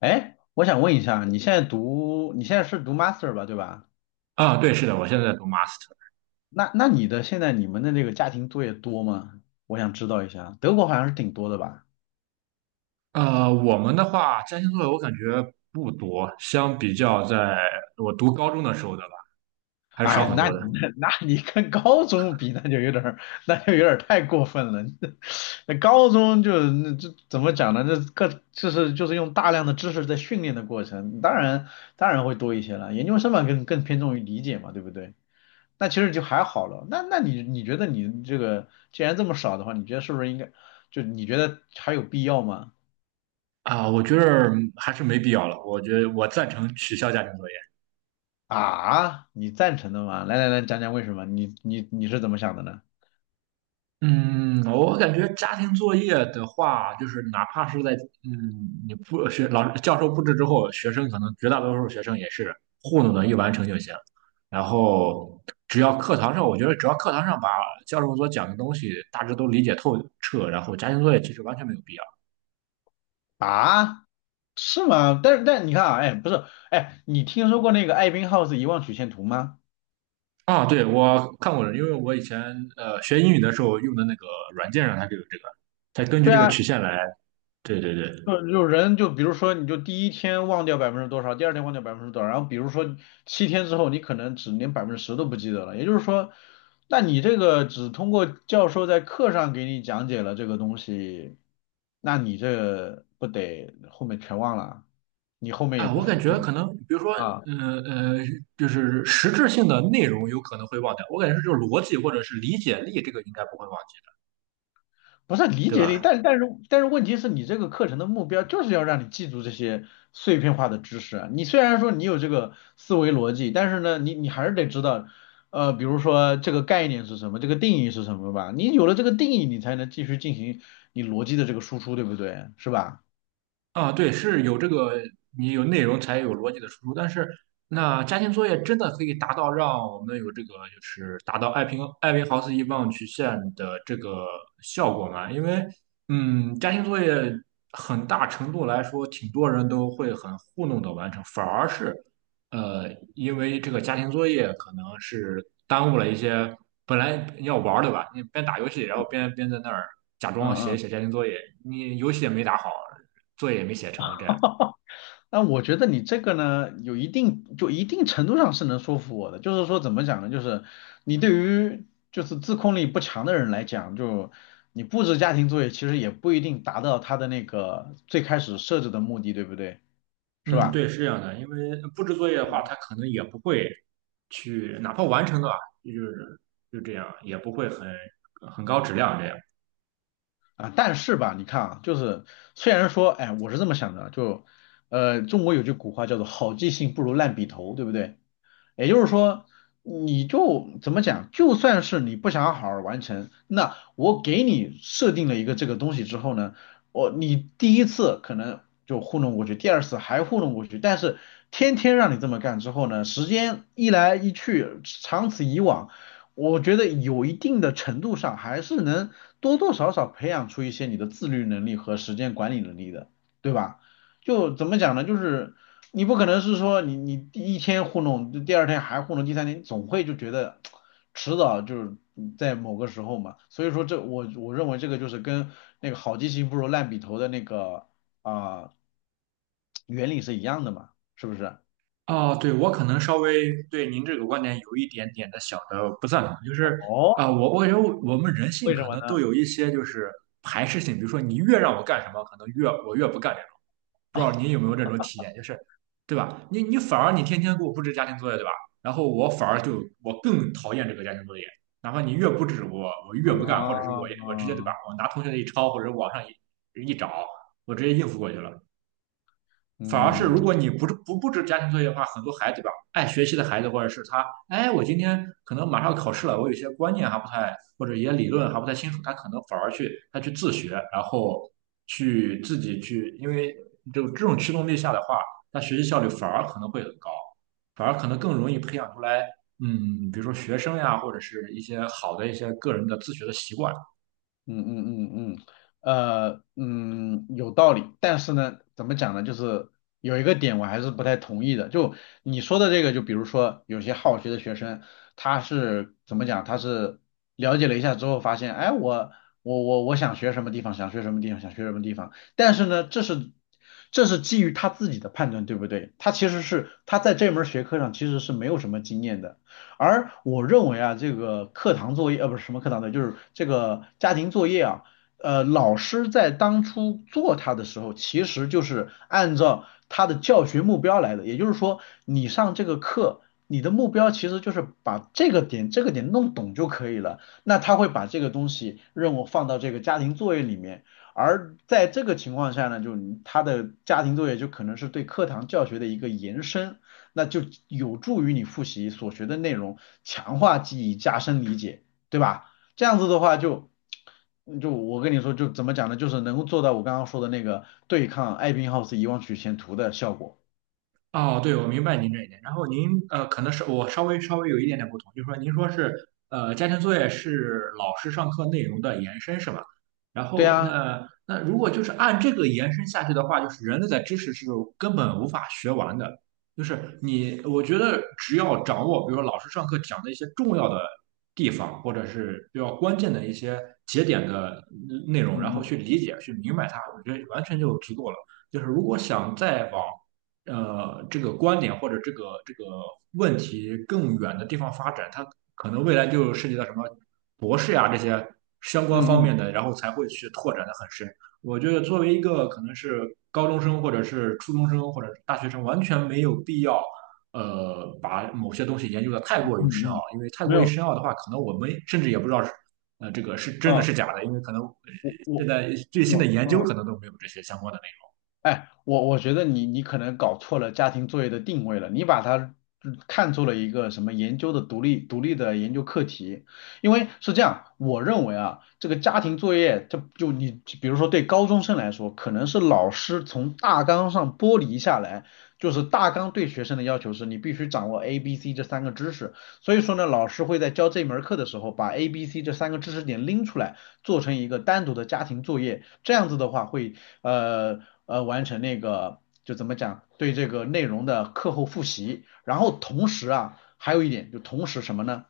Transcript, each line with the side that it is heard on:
left: 哎，我想问一下，你现在是读 master 吧，对吧？
right: 啊，对，是的，我现在在读 master。
left: 那你的现在你们的那个家庭作业多吗？我想知道一下，德国好像是挺多的吧？
right: 我们的话，家庭作业我感觉不多，相比较在我读高中的时候的吧，还是
left: 哎，
right: 少很
left: 那
right: 多
left: 你
right: 的。
left: 那那你跟高中比，那就有点儿太过分了。那高中就那这怎么讲呢？就是用大量的知识在训练的过程，当然会多一些了。研究生嘛，更偏重于理解嘛，对不对？那其实就还好了。那你觉得你这个既然这么少的话，你觉得是不是应该你觉得还有必要吗？
right: 啊，我觉得还是没必要了。我觉得我赞成取消家庭作业。
left: 啊，你赞成的吗？来来来，讲讲为什么？你是怎么想的呢？
right: 嗯，我感觉家庭作业的话，就是哪怕是在嗯你不学老师教授布置之后，学生可能绝大多数学生也是糊弄的一完成就行。然后只要课堂上，我觉得只要课堂上把教授所讲的东西大致都理解透彻，然后家庭作业其实完全没有必要。
left: 啊，是吗？但是但你看啊，哎，不是，哎，你听说过那个艾宾浩斯遗忘曲线图吗？
right: 啊，对，我看过了，因为我以前学英语的时候用的那个软件上它就有这个，它根据
left: 对
right: 这个
left: 啊，
right: 曲线来。对对对。
left: 就人就比如说，你就第一天忘掉百分之多少，第二天忘掉百分之多少，然后比如说七天之后，你可能只连百分之十都不记得了。也就是说，那你这个只通过教授在课上给你讲解了这个东西，那你这不得后面全忘了？你后面也
right: 啊，
left: 不
right: 我感
left: 就
right: 觉可能，比如说，
left: 啊？
right: 嗯呃，就是实质性的内容有可能会忘掉，我感觉是就是逻辑或者是理解力，这个应该不会忘记的，
left: 不是理
right: 对
left: 解力，
right: 吧？
left: 但是但是问题是你这个课程的目标就是要让你记住这些碎片化的知识啊。你虽然说你有这个思维逻辑，但是呢，你还是得知道，比如说这个概念是什么，这个定义是什么吧。你有了这个定义，你才能继续进行你逻辑的这个输出，对不对？是吧？
right: 啊，对，是有这个，你有内容才有逻辑的输出。但是，那家庭作业真的可以达到让我们有这个，就是达到艾宾浩斯遗忘曲线的这个效果吗？因为，嗯，家庭作业很大程度来说，挺多人都会很糊弄的完成，反而是，呃，因为这个家庭作业可能是耽误了一些本来要玩儿的吧，你边打游戏，然后边在那儿假
left: 嗯
right: 装写一
left: 嗯。
right: 写家庭作业，你游戏也没打好。作业也没写成，这样。
left: 那我觉得你这个呢，有一定就一定程度上是能说服我的，就是说怎么讲呢，就是你对于就是自控力不强的人来讲，就你布置家庭作业其实也不一定达到他的那个最开始设置的目的，对不对？是
right: 嗯，
left: 吧？
right: 对，是这样的，因为布置作业的话，
left: 嗯
right: 他可能也不会去，哪怕完成了，就是就这样，也不会很高质量这样。
left: 啊，但是吧，你看啊，就是虽然说，哎，我是这么想的，中国有句古话叫做好记性不如烂笔头，对不对？也就是说，你就怎么讲，就算是你不想好好完成，那我给你设定了一个这个东西之后呢，我你第一次可能就糊弄过去，第二次还糊弄过去，但是天天让你这么干之后呢，时间一来一去，长此以往，我觉得有一定的程度上还是能多多少少培养出一些你的自律能力和时间管理能力的，对吧？就怎么讲呢？就是你不可能是说你第一天糊弄，第二天还糊弄，第三天总会就觉得迟早就是在某个时候嘛。所以说这我认为这个就是跟那个好记性不如烂笔头的那个啊、呃原理是一样的嘛，是不是？
right: 哦，对，我可能稍微对您这个观点有一点点的小的不赞同，就是
left: 哦，
right: 我感觉我们人性
left: 为什
right: 可
left: 么
right: 能
left: 呢？
right: 都有一些就是排斥性，比如说你越让我干什么，可能越我越不干这种。不知道您有没有这种体验，就是对吧？你反而天天给我布置家庭作业，对吧？然后我反而更讨厌这个家庭作业，哪怕你越布置我，我越不干，或者是我直接对吧？
left: 啊，
right: 我拿同学的一抄或者网上一找，我直接应付过去了。反而是
left: 嗯，
right: 如果你不布置家庭作业的话，很多孩子吧，爱学习的孩子或者是他，哎，我今天可能马上要考试了，我有些观念还不太，或者一些理论还不太清楚，他可能反而去自学，然后去自己去，因为就这种驱动力下的话，他学习效率反而可能会很高，反而可能更容易培养出来，嗯，比如说学生呀，或者是一些好的一些个人的自学的习惯。
left: 嗯嗯嗯嗯，有道理，但是呢，怎么讲呢？就是有一个点我还是不太同意的，就你说的这个，就比如说有些好学的学生，他是怎么讲？他是了解了一下之后发现，哎，我想学什么地方，想学什么地方，想学什么地方，但是呢，这是基于他自己的判断，对不对？他其实是他在这门学科上其实是没有什么经验的。而我认为啊，这个课堂作业，呃，不是什么课堂作业，就是这个家庭作业啊，老师在当初做它的时候，其实就是按照他的教学目标来的，也就是说，你上这个课，你的目标其实就是把这个点弄懂就可以了，那他会把这个东西任务放到这个家庭作业里面。而在这个情况下呢，就是他的家庭作业就可能是对课堂教学的一个延伸，那就有助于你复习所学的内容，强化记忆，加深理解，对吧？这样子的话就，就我跟你说，就怎么讲呢？就是能够做到我刚刚说的那个对抗艾宾浩斯遗忘曲线图的效果。
right: 哦，对，我明白您这一点。然后您可能是我稍微有一点点不同，就是说您说是家庭作业是老师上课内容的延伸，是吧？然
left: 对
right: 后
left: 啊，
right: 那如果就是按这个延伸下去的话，就是人类的知识是根本无法学完的。就是你，我觉得只要掌握，比如说老师上课讲的一些重要的地方，或者是比较关键的一些节点的内容，然
left: 嗯
right: 后
left: 嗯
right: 去理解、去明白它，我觉得完全就足够了。就是如果想再往这个观点或者这个问题更远的地方发展，它可能未来就涉及到什么博士呀、这些相关
left: 嗯
right: 方
left: 嗯
right: 面的，然后才会去拓展的很深。我觉得作为一个可能是高中生或者是初中生或者是大学生，完全没有必要。把某些东西研究的太
left: 嗯
right: 过于深奥，
left: 嗯，
right: 因为太
left: 没
right: 过于
left: 有，
right: 深奥的话，可能我们甚至也不知道是，这个是真的
left: 嗯，
right: 是假的，因为可能
left: 我
right: 现
left: 我
right: 在最新的
left: 我
right: 研究
left: 嗯。
right: 可能都没有这些相关的
left: 哎，我觉得你你可能搞错了家庭作业的定位了，你把它嗯看作了一个什么研究的独立的研究课题，因为是这样，我认为啊，这个家庭作业，你比如说对高中生来说，可能是老师从大纲上剥离下来，就是大纲对学生的要求是你必须掌握 A、B、C 这三个知识，所以说呢，老师会在教这门课的时候把 A、B、C 这三个知识点拎出来。做成一个单独的家庭作业，这样子的话会呃完成那个就怎么讲对这个内容的课后复习，然后同时啊还有一点就同时什么呢？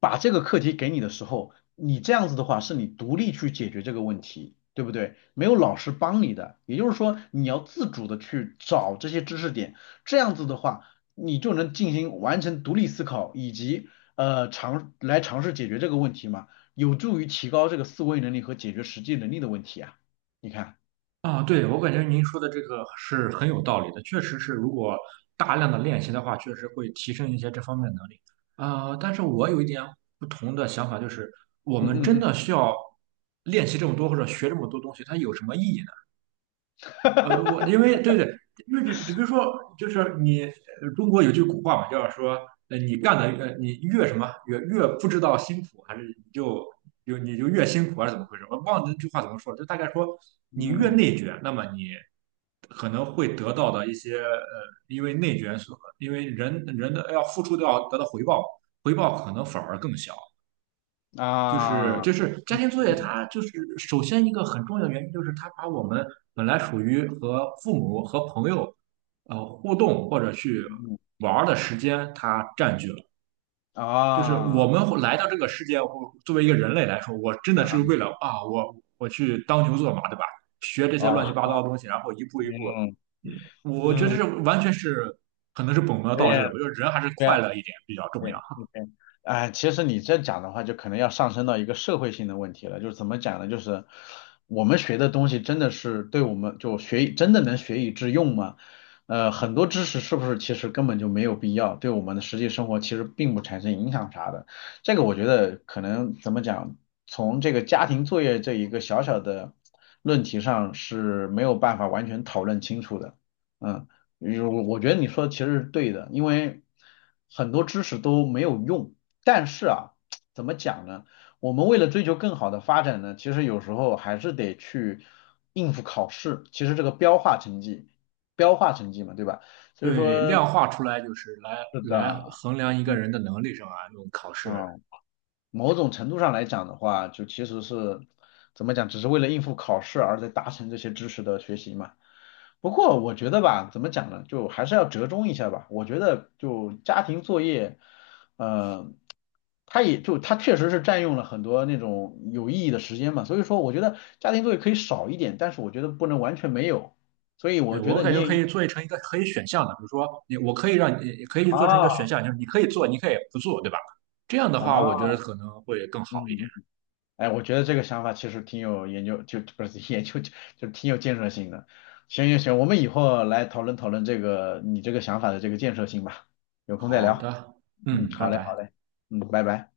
left: 把这个课题给你的时候，你这样子的话是你独立去解决这个问题，对不对？没有老师帮你的，也就是说你要自主的去找这些知识点，这样子的话，你就能进行完成独立思考以及尝试解决这个问题嘛，有助于提高这个思维能力和解决实际能力的问题啊。你看，
right: 啊，对，我感觉您说的这个是很有道理的，确实是，如果大量的练习的话，确实会提升一些这方面的能力。但是我有一点不同的想法，就是我
left: 嗯
right: 们真
left: 嗯
right: 的需要练习这么多或者学这么多东西，它有什么意义呢？呃，我因为对对，因为只比如说，就是你中国有句古话嘛，就叫说，呃，你干的呃，你越什么越不知道辛苦，还是你就就越辛苦，还是怎么回事？我忘了那句话怎么说了就大概说，
left: 嗯
right: 你越
left: 嗯嗯
right: 内卷，那么你可能会得到的一些因为内卷，因为人的要付出都要得到回报，回报可能反而更小。
left: 嗯
right: 就是
left: 啊，
right: 就是家
left: 嗯
right: 庭作业，
left: 嗯
right: 它就是首先一个很重要的原因，就是它把我们本来属于和父母和朋友互动或者去
left: 嗯嗯
right: 玩儿的时间，它占据了。就是我
left: 啊。
right: 们会来到这个世界，我作为一个人类来说，我真
left: 啊
right: 的是为
left: 啊
right: 了啊，我去当牛做马，对吧？学这些
left: 啊，
right: 乱七八糟的东西，然后一步一步，
left: 嗯
right: 嗯，我觉得
left: 嗯，
right: 这完全是可能是本末
left: 有
right: 倒置
left: 点，
right: 的。我觉得人还是
left: 对
right: 快乐一点比较重要。
left: 对，OK,哎，其实你这讲的话，就可能要上升到一个社会性的问题了。就是怎么讲呢？就是我们学的东西真的是对我们就学以真的能学以致用吗？呃，很多知识是不是其实根本就没有必要，对我们的实际生活其实并不产生影响啥的。这个我觉得可能怎么讲，从这个家庭作业这一个小小的论题上是没有办法完全讨论清楚的。嗯。嗯，我觉得你说的其实是对的，因为很多知识都没有用。但是啊，怎么讲呢？我们为了追求更好的发展呢，其实有时候还是得去应付考试。其实这个标化成绩，标化成绩嘛，对吧？所以
right: 对，
left: 说，
right: 量化出来就是来
left: 是的，
right: 来衡量一个
left: 嗯
right: 人的能力上啊，用考试。
left: 啊。某种程度上来讲的话，就其实是怎么讲，只是为了应付考试而在达成这些知识的学习嘛。不过我觉得吧，怎么讲呢，就还是要折中一下吧。我觉得就家庭作业，呃，它也就它确实是占用了很多那种有意义的时间嘛。所以说，我觉得家庭作业可以少一点，但是我觉得不能完全没有。所以
right: 对，
left: 我觉
right: 我
left: 得
right: 感
left: 你
right: 觉
left: 也
right: 可
left: 应
right: 以
left: 该
right: 做成一个可以选项的，比如说你，我可以让你可以做成一
left: 啊
right: 个选项，就是你可以做，你可以不做，对吧？这样的话，我觉
left: 啊，
right: 得可能会更好一点。
left: 嗯。哎，我觉得这个想法其实挺有研究，就不是 研究，就挺有建设性的。行行行，我们以后来讨论讨论这个你这个想法的这个建设性吧，有空再
right: 好
left: 聊。
right: 的，
left: 嗯，
right: 嗯，拜
left: 好嘞好
right: 拜。
left: 嘞，嗯，拜拜。